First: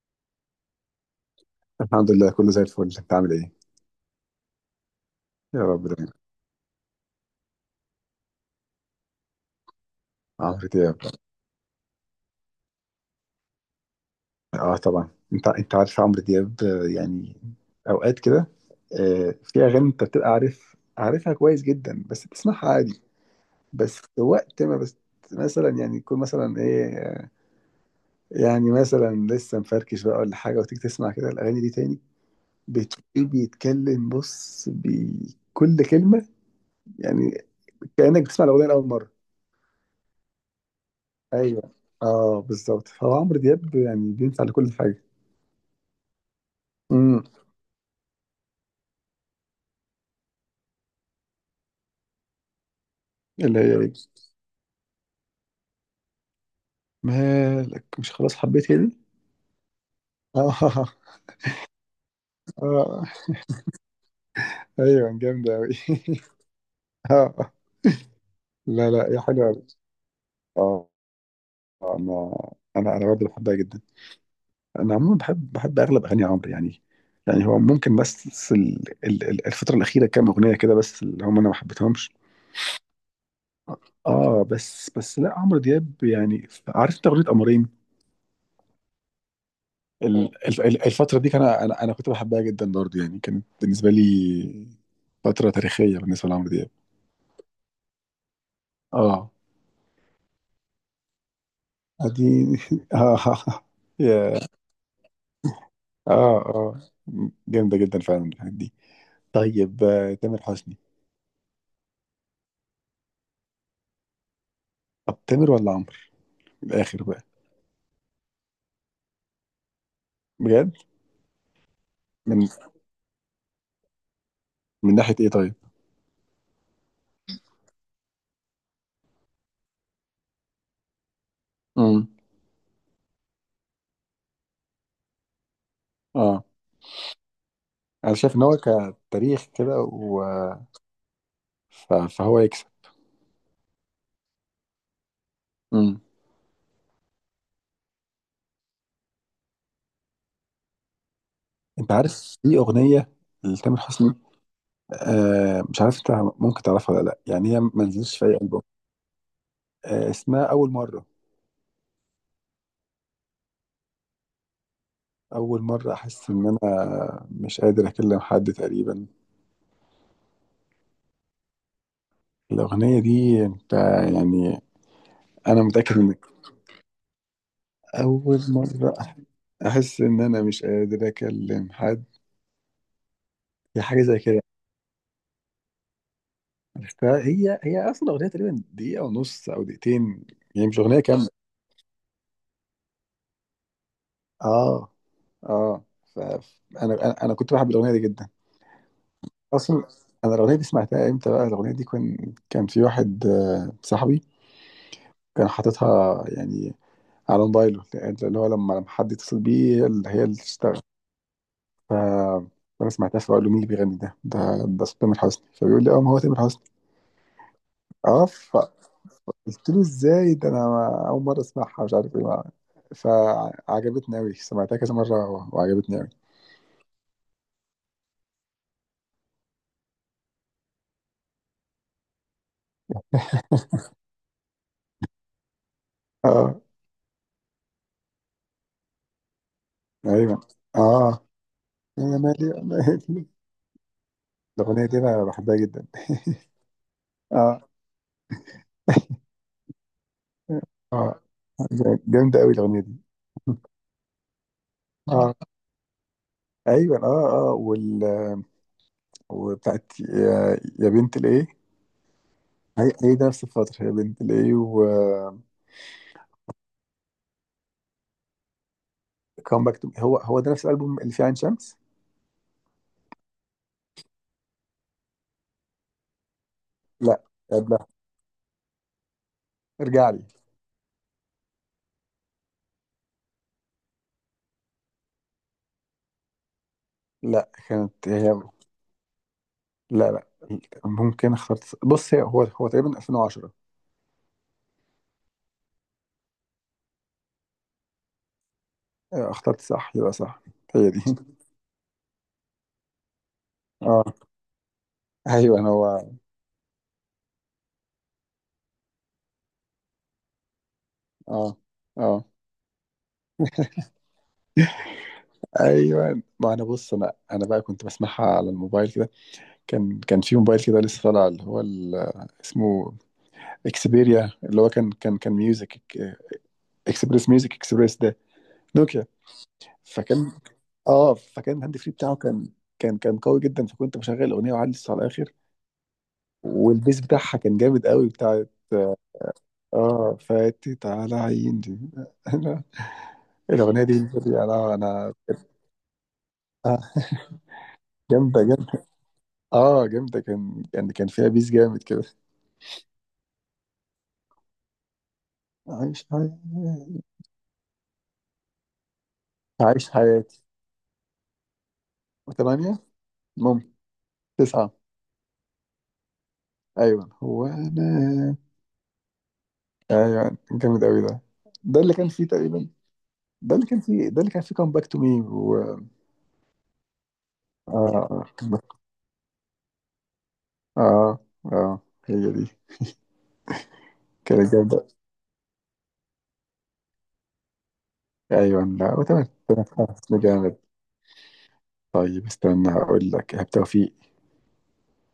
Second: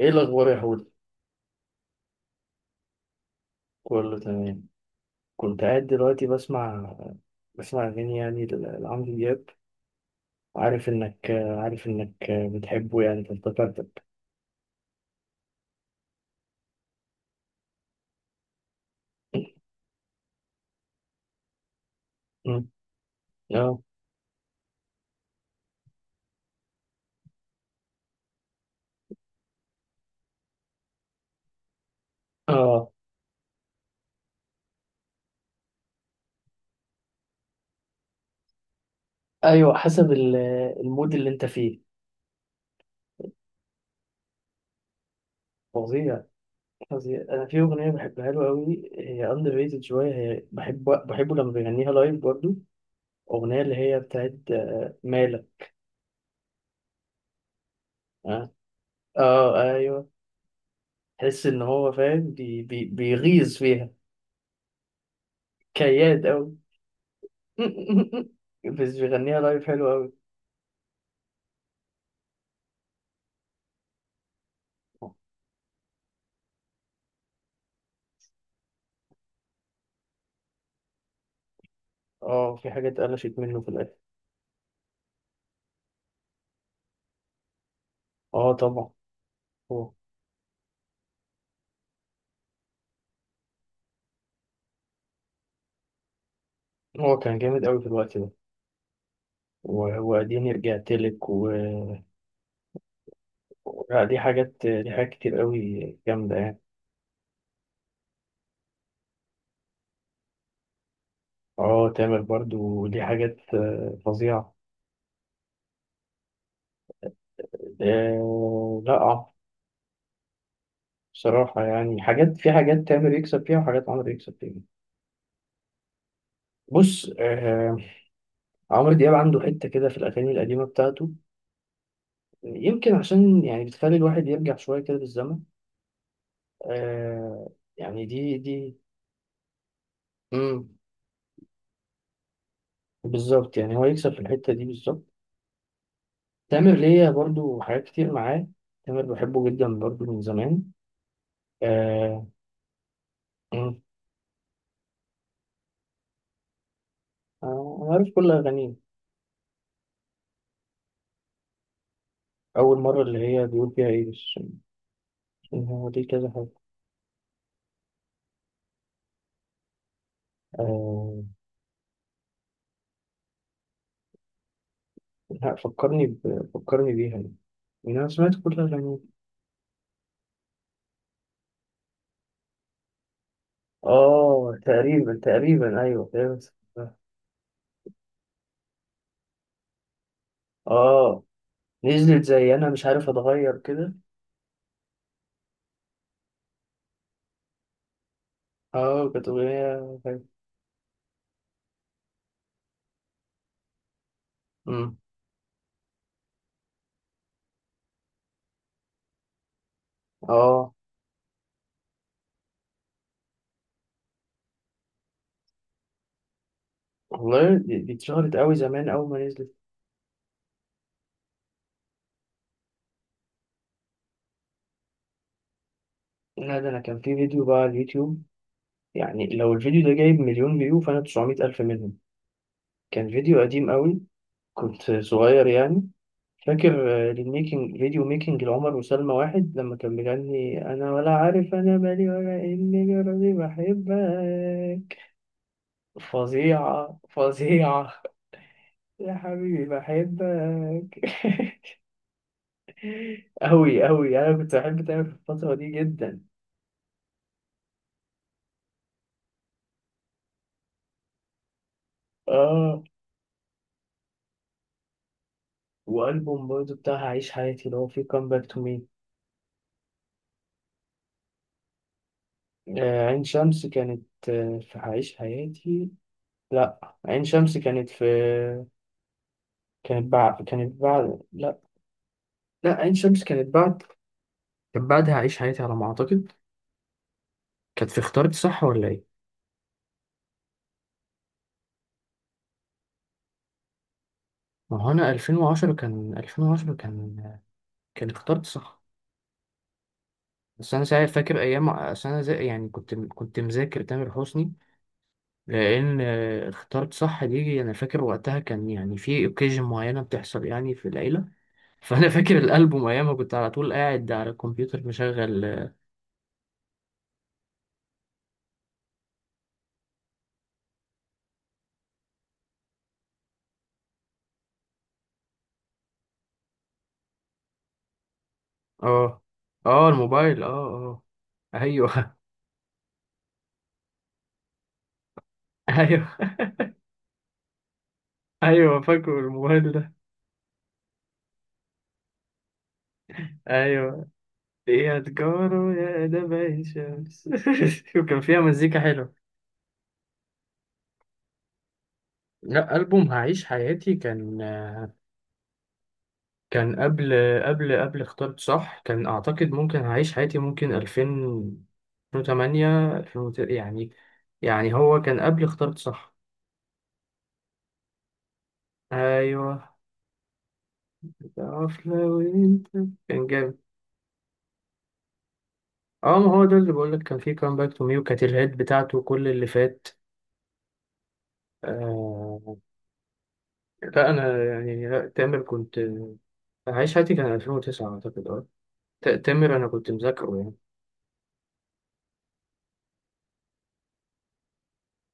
ايه الاخبار يا حود؟ الحمد لله، كله زي الفل. انت عامل ايه؟ كله تمام. يا كنت رب قاعد دايما. دلوقتي بسمع، اغاني يعني لعمرو دياب. عمرو وعارف دياب. انك عارف انك بتحبه يعني فافتكرتك. اه طبعا، انت عارف عمرو دياب، يعني اوقات كده. في اغاني انت بتبقى عارفها كويس جدا، بس أمم، بتسمعها عادي. اه، بس وقت ما بس مثلا يعني يكون مثلا ايه، يعني مثلا لسه مفركش بقى ولا حاجه، وتيجي تسمع كده الاغاني دي تاني، اه، بتلاقيه بيتكلم بص بكل كلمه، يعني كانك بتسمع الاغنيه لاول مره. ايوه، حسب المود اللي انت ايوه، فيه. اه بالظبط. فهو عمرو دياب يعني بينفع لكل حاجه. فظيع، فظيع. امم. انا في اغنيه بحبها له قوي، هي اندر ريتد شويه. هي بحبه لما بيغنيها لايف برضه. اللي اغنيه اللي هي ايه؟ هي بتاعت مالك. مالك، مش خلاص اه، حبيت هدي. اه، ايوه. اه تحس ان هو فاهم بي بي اه بيغيظ فيها. ايوه جامدة اوي. كياد قوي. اه. لا بس لا هي بيغنيها حلوة اوي. لايف حلو قوي. اه، انا انا برضه بحبها جدا. انا عموما بحب اغلب اغاني عمرو، يعني. يعني هو ممكن بس الفترة الأخيرة كام أغنية كده بس اللي هم أنا ما حبيتهمش. اه في حاجات قلشت منه في الاخر. اه بس لا، عمرو دياب يعني. عارف انت اغنيه قمرين؟ اه طبعا، هو الفتره دي كان انا كنت بحبها جدا برضه، يعني كانت بالنسبه لي فتره تاريخيه بالنسبه لعمرو دياب. هو كان جامد قوي في الوقت ده. اه، واديني رجعت لك. اديني اه. لا، دي يا، حاجات، كتير قوي جامده اه يعني. اه جامده جدا فعلا الحاجات دي. طيب، تامر حسني؟ اه تامر برضو دي حاجات فظيعه. طب تامر ولا عمرو؟ من الاخر بقى. آه لا. بجد. بصراحه يعني حاجات، من في حاجات تامر يكسب فيها وحاجات عمرو يكسب فيها. من ناحيه ايه طيب؟ بص آه، عمرو دياب عنده حته كده في الاغاني القديمه بتاعته. امم. يمكن عشان يعني بتخلي الواحد يرجع شويه كده بالزمن. اه آه يعني انا شايف دي ان هو دي كتاريخ كده، مم. فهو يكسب. بالظبط يعني هو يكسب في الحتة دي بالظبط. امم. تامر ليا برضو حاجات كتير معاه. تامر بحبه جدا برضو من زمان. انت آه. عارف في اغنيه لتامر مم. حسني؟ آه مش عارف انت ممكن تعرفها ولا لا، يعني هي ما أنا عارف نزلتش في كل اي البوم. أغانيه. آه اسمها اول مره. أول مرة اللي هي بيقول فيها إيه بس، اول إن هو مره دي كذا احس ان حاجة. انا مش قادر اكلم حد تقريبا. آه الأغنية دي أنت يعني. لا، أنا متأكد إنك. فكرني بيها. يعني أنا سمعت أول كل مرة أغانيه. أحس إن أنا مش قادر أكلم حد. هي حاجة زي كده. آه تقريبا، أيوه تقريبا. عرفتها؟ هي أصلا أغنية تقريبا دقيقة ونص أو دقيقتين، يعني مش أغنية آه كاملة. نزلت زي أنا مش عارف، أتغير كده. آه. آه. فأنا، أنا كنت بحب الأغنية دي جدا آه، كانت أغنية أصلا. أنا الأغنية دي سمعتها إمتى بقى؟ الأغنية دي كان في واحد، صاحبي، حلوة. كان حاططها يعني على موبايله، اللي هو لما حد يتصل بيه هي اللي اه تشتغل. ف انا سمعتها، فبقول له مين اللي بيغني ده؟ ده صوت تامر حسني. فبيقول لي اه ما هو تامر حسني. والله دي اه، اتشهرت قوي زمان فقلت اول ما نزلت. له ازاي ده، انا ما- اول مره اسمعها مش عارف ايه. فعجبتني قوي، سمعتها كذا مره وعجبتني قوي. لا ده انا كان في فيديو بقى على اليوتيوب. يعني لو الفيديو ده جايب مليون فيو، فانا 900 الف منهم. كان فيديو قديم قوي، كنت صغير يعني. اه فاكر الميكنج، فيديو ميكنج لعمر وسلمى، واحد لما كان ايوه بيغني انا ولا اه. عارف انا مالي انا ولا مالي، أنا اني مالي. جرالي الاغنيه دي بحبك. انا بحبها جدا. فظيعة، اه. فظيعة. يا حبيبي بحبك. اه جامده قوي الاغنيه دي. أوي، أوي، أنا كنت بحب تامر في اه الفترة دي جدا. ايوه اه وال، وبتاعت يا بنت الايه. آه. هي ده نفس الفتره يا بنت الايه. وألبوم برضه بتاع عيش حياتي اللي هو فيه كام باك تو مي. كام باك تو، هو ده نفس الالبوم اللي فيه عين شمس. عين شمس كانت في عيش حياتي. لا لا، عين شمس قبلها، كانت في، ارجع لي. كانت بعد. لا، لا، عين شمس كانت بعد. كانت بعدها عيش حياتي على ما أعتقد. لا كانت في كانت اختارت هي. صح، ولا إيه؟ لا لا، ممكن اخترت. بص، هي هو تقريبا 2010. ما هو أنا 2010، كان 2010، كان اختارت صح. آه، اخترت صح، يبقى صح. بس أنا هي دي ساعتها فاكر أيام، أصل أنا زي يعني كنت مذاكر اه تامر حسني. ايوه انا لأن هو. اختارت صح دي، أنا فاكر وقتها كان يعني في أوكيجن معينة بتحصل يعني في العيلة. اه فانا اه فاكر الالبوم، ايامها كنت على طول قاعد على الكمبيوتر مشغل. ايوه. ما انا بص، انا بقى كنت بسمعها على الموبايل كده. كان في موبايل كده لسه طالع اللي هو ال-، اسمه اكسبيريا، اللي هو كان ميوزك اكسبريس. ميوزك اكسبريس ده نوكيا. اه، اه، فكان، الموبايل، اه، اه، اه فكان الهاند فري ايوه. بتاعه كان، كان قوي جدا. فكنت بشغل اغنيه وعلي الصوت على الاخر، ايوه، والبيس بتاعها كان جامد قوي بتاعت. ايوه، فاكر الموبايل ده. اه فاتت على عيني انا الاغنيه دي. ايوه، انا يا تجارة يا نبع آه، شمس. وكان فيها جامده مزيكا جامده. حلوه. اه جامده، كان يعني كان فيها بيس جامد كده. لا ألبوم هعيش حياتي كان، عايش كان حياتي. قبل قبل اخترت صح، كان أعتقد ممكن عايش هعيش حياتي حياتي. ممكن 2000، ثمانية، 2008، 2000 ممكن يعني. تسعة. يعني هو كان قبل اخترت صح. أيوة، هو أنا. أيوه، أيوة جامد أوي ده. ده تعرف اللي كان لو فيه انت تقريبا. كان ده جامد. اللي كان فيه، ده اللي كان فيه كام باك تو مي و. اه ما هو ده اللي بقول لك كان فيه كام باك اه تو مي، وكانت اه الهيد بتاعته كل اللي فات. اه. آه، هي دي. آه لا انا كانت جامدة. يعني، لا تامر كنت، عايش حياتي كان 2009 اعتقد. اه، ايوه، لا وتمام تامر تمام. انا كنت حسن مذاكره يعني. جامد. طيب استنى، هقول لك إيهاب توفيق.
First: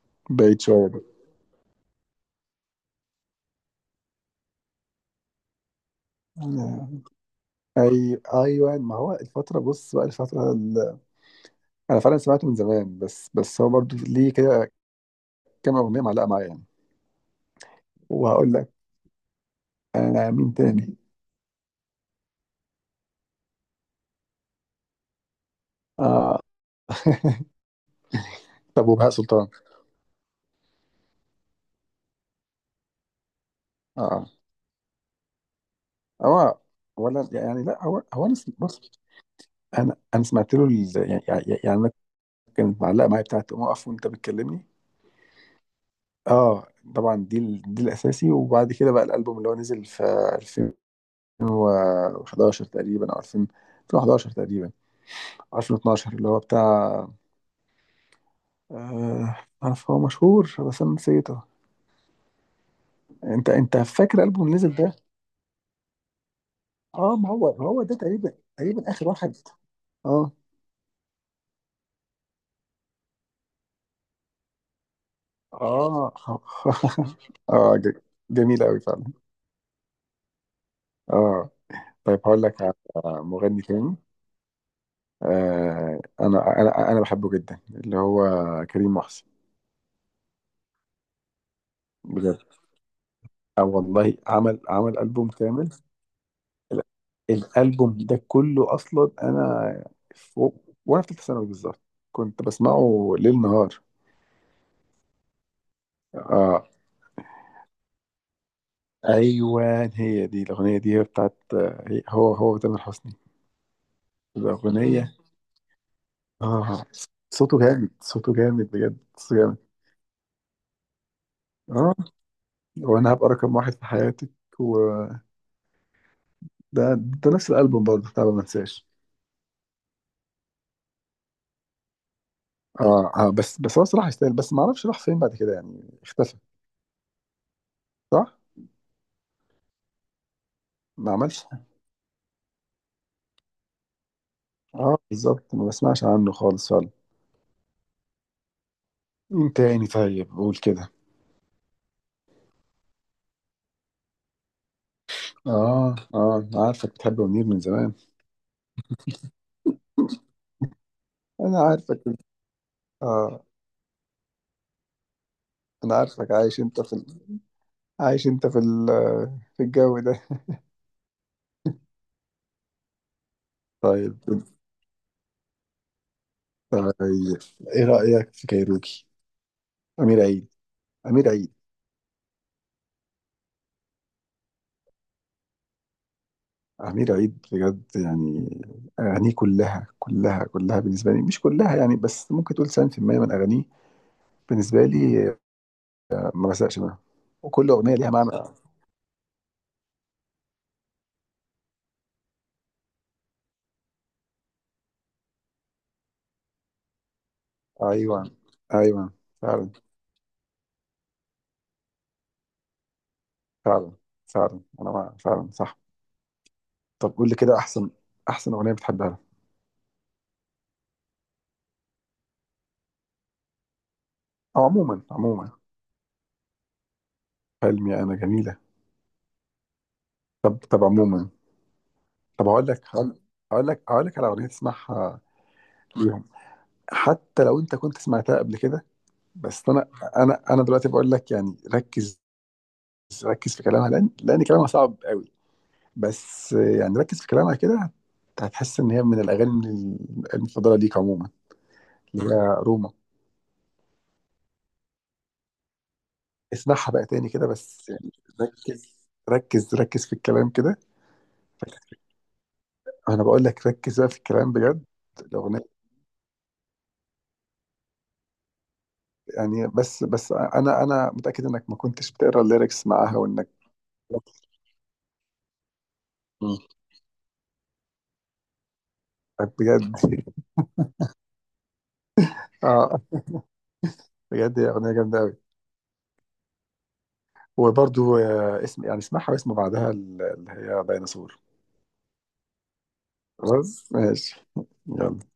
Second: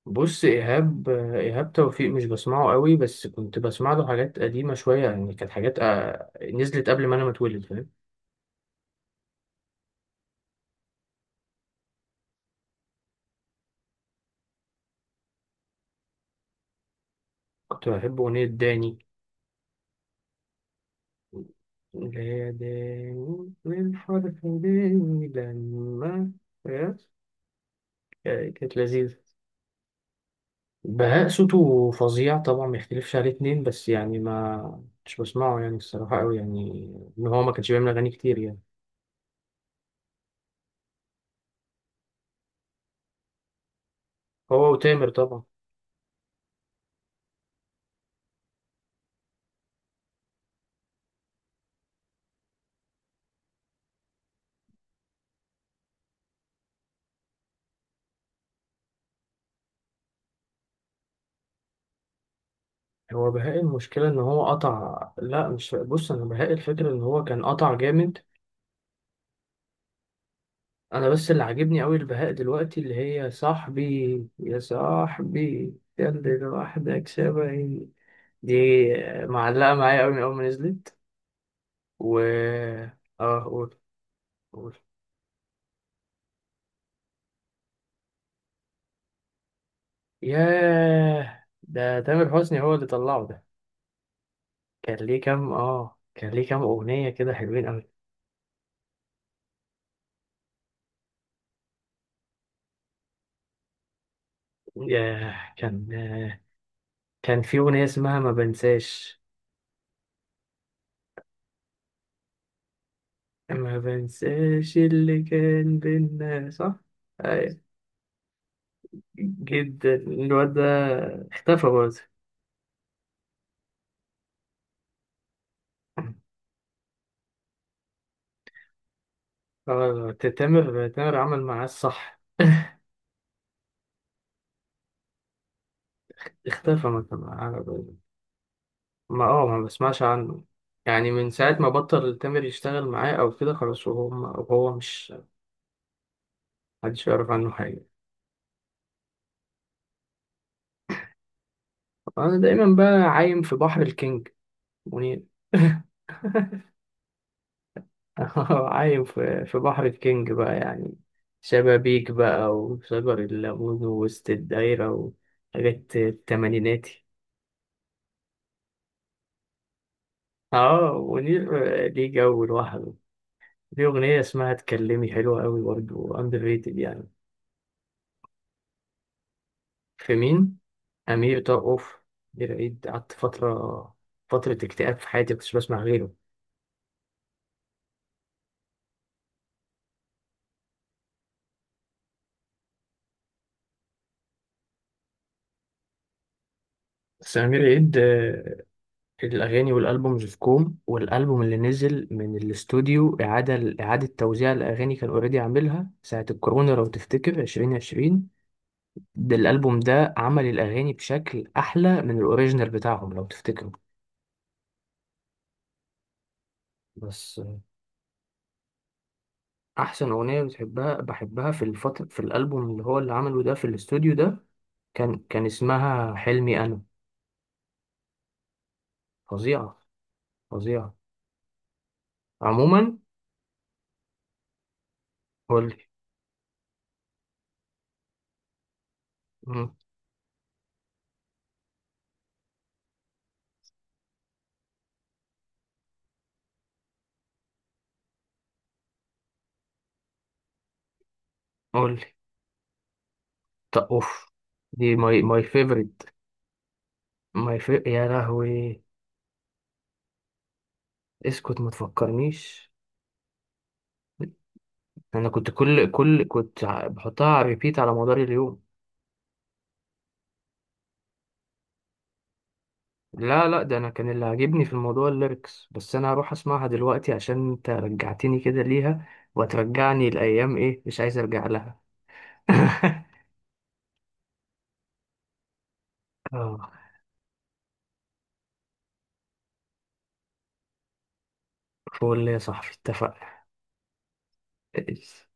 بص بعيد شوية بقى. ايهاب، ايهاب توفيق مش بسمعه قوي، بس كنت بسمع له حاجات قديمه شويه، يعني كانت حاجات آه نزلت آه، قبل ما انا ما اتولد، فاهم؟ اي ايوه، ما هو الفترة، بص بقى الفترة ال... انا فعلا سمعته من زمان، بس هو برضو ليه كده كام اغنية معلقة معايا يعني. كنت بحب اغنيه وهقول لك داني، انا مين تاني. اللي هي داني من حرف داني لما، اه فاهم؟ كانت طب وبهاء لذيذة. سلطان؟ بهاء صوته فظيع طبعا، ما يختلفش عليه اتنين، بس يعني اه، ما، مش بسمعه يعني الصراحة أوي هو يعني. إن اولا هو ما يعني، كانش لا بيعمل هو أغاني هو انا كتير يعني. بص. انا سمعت له ال-، يعني انا كانت معلقه معايا بتاعت قوم اقف وانت بتكلمني. هو وتامر طبعا. اه طبعا، دي ال-، دي الاساسي. وبعد كده بقى الالبوم اللي هو نزل في 2011 تقريبا، او 2000، 2011 تقريبا، أو 2012، اللي هو بتاع آه، عارف هو مشهور بس انا نسيته. هو انت بهاء المشكلة إن فاكر الالبوم هو اللي نزل ده؟ قطع. لا، مش، بص أنا بهاء الفكرة إن اه هو ما كان هو قطع هو ده جامد. تقريبا اخر واحد. اه أنا بس اللي عاجبني أوي البهاء دلوقتي، اللي هي صاحبي يا صاحبي اه خلي لوحدك اه شبهي. دي جميل قوي فعلا. معلقة معايا أوي من أول ما نزلت. اه. و طيب هقول لك على آه، مغني تاني. قول. انا انا بحبه جدا، اللي هو كريم محسن. ياه، ده تامر بجد؟ حسني هو اللي طلعه ده. اه والله، عمل البوم كامل. كان ليه كام ال-، أغنية كده حلوين أوي. الالبوم ده كله اصلا انا فوق وانا في ثالثه ثانوي بالظبط كنت بسمعه ليل نهار. ياه، اه كان في أغنية اسمها ما بنساش. ايوه هي دي الاغنيه دي. هي بتاعت هي-، هو تامر حسني. ما بنساش الاغنيه. اللي كان بينا، اه، صح؟ صوته أيوة، جامد صوته جامد بجد صوته جامد. جدا الواد ده. اختفى اه. برضه. وانا هبقى رقم واحد في حياتك، وده، ده نفس الالبوم برضه بتاع ما انساش. اه تامر عمل معاه الصح. اه. بس هو صراحة يستاهل، بس ما اعرفش راح فين بعد كده يعني اختفى. اختفى ما كان معاه. صح؟ ما بسمعش عنه. يعني ما من عملش. ساعة ما بطل تامر يشتغل معاه أو كده، خلاص، وهو اه مش، بالظبط، ما بسمعش عنه خالص فعلا. محدش يعرف عنه حاجة. مين تاني، طيب قول كده. أنا دايما بقى عايم في بحر الكينج، منير. اه اه انا عارفك بتحب منير من زمان. عايم في بحر الكينج بقى يعني. انا شبابيك عارفك. بقى، وشجر اه الليمون، ووسط الدايرة، انا وحاجات عارفك عايش انت في التمانيناتي. ال...، عايش انت في ال...، في الجو ده. اه منير ليه جو لوحده. ليه طيب، أغنية اسمها اتكلمي حلوة أوي برضه، أندر ريتد طيب. يعني. ايه رأيك في كايروكي؟ في امير عيد. مين؟ امير أمير عيد. طرقوف. أمير عيد قعدت فترة، فترة اكتئاب في حياتي مكنتش بسمع غيره. امير عيد بجد يعني، اغانيه كلها بالنسبة لي، مش كلها يعني، بس ممكن تقول 90% من اغانيه بالنسبة لي، ما بزهقش منها. بس أمير وكل أغنية عيد، ليها معنى. الأغاني والألبومز في كوم، والألبوم اللي نزل من الاستوديو إعادة توزيع الأغاني، كان أوريدي عاملها ساعة الكورونا لو تفتكر، 2020. أيوة أيوة. ده فعلا الألبوم ده عمل الأغاني بشكل أحلى من الأوريجينال بتاعهم لو تفتكروا. فعلا فعلا أنا فعلا صح. طب قول لي بس كده، أحسن أغنية بتحبها لها. أحسن أغنية بحبها في الفترة، في الألبوم اللي هو اللي عمله ده في الاستوديو ده، أو عموما، كان عموما. اسمها حلمي أنا. حلمي أنا جميلة. فظيعة، طب طب فظيعة. عموما. طب عموما، هقول لك، هقول لك على أغنية تسمعها قولي. ليهم، حتى لو أنت كنت سمعتها قبل كده، بس مم، أنا، أنا دلوقتي بقول لك يعني ركز، ركز في كلامها، لأن كلامها صعب قوي، بس يعني ركز في كلامها كده، هتحس ان هي من الاغاني المفضله ليك عموما. قولي. اللي هي روما. طب أوف، دي ماي، فيفورت. اسمعها بقى تاني كده ما يفرق بس، يا يعني لهوي. ركز في الكلام كده. اسكت ما تفكرنيش. انا بقول لك ركز بقى في الكلام بجد. انا كنت، الاغنيه. بحطها على ريبيت على مدار اليوم. يعني بس، انا متاكد انك ما كنتش بتقرا الليركس معاها لا وانك. لا، ده انا كان اللي عاجبني في الموضوع الليركس، بس انا هروح مم. اسمعها دلوقتي عشان انت رجعتني كده ليها، بجد وترجعني الايام، ايه، مش عايز ارجع لها. اه. بجد هي اغنيه جامده قوي. اه، وبرضو اسم يعني اسمعها، واسم بعدها اللي هي ديناصور. فول يا صاحبي، خلاص ماشي. يلا. اتفقنا.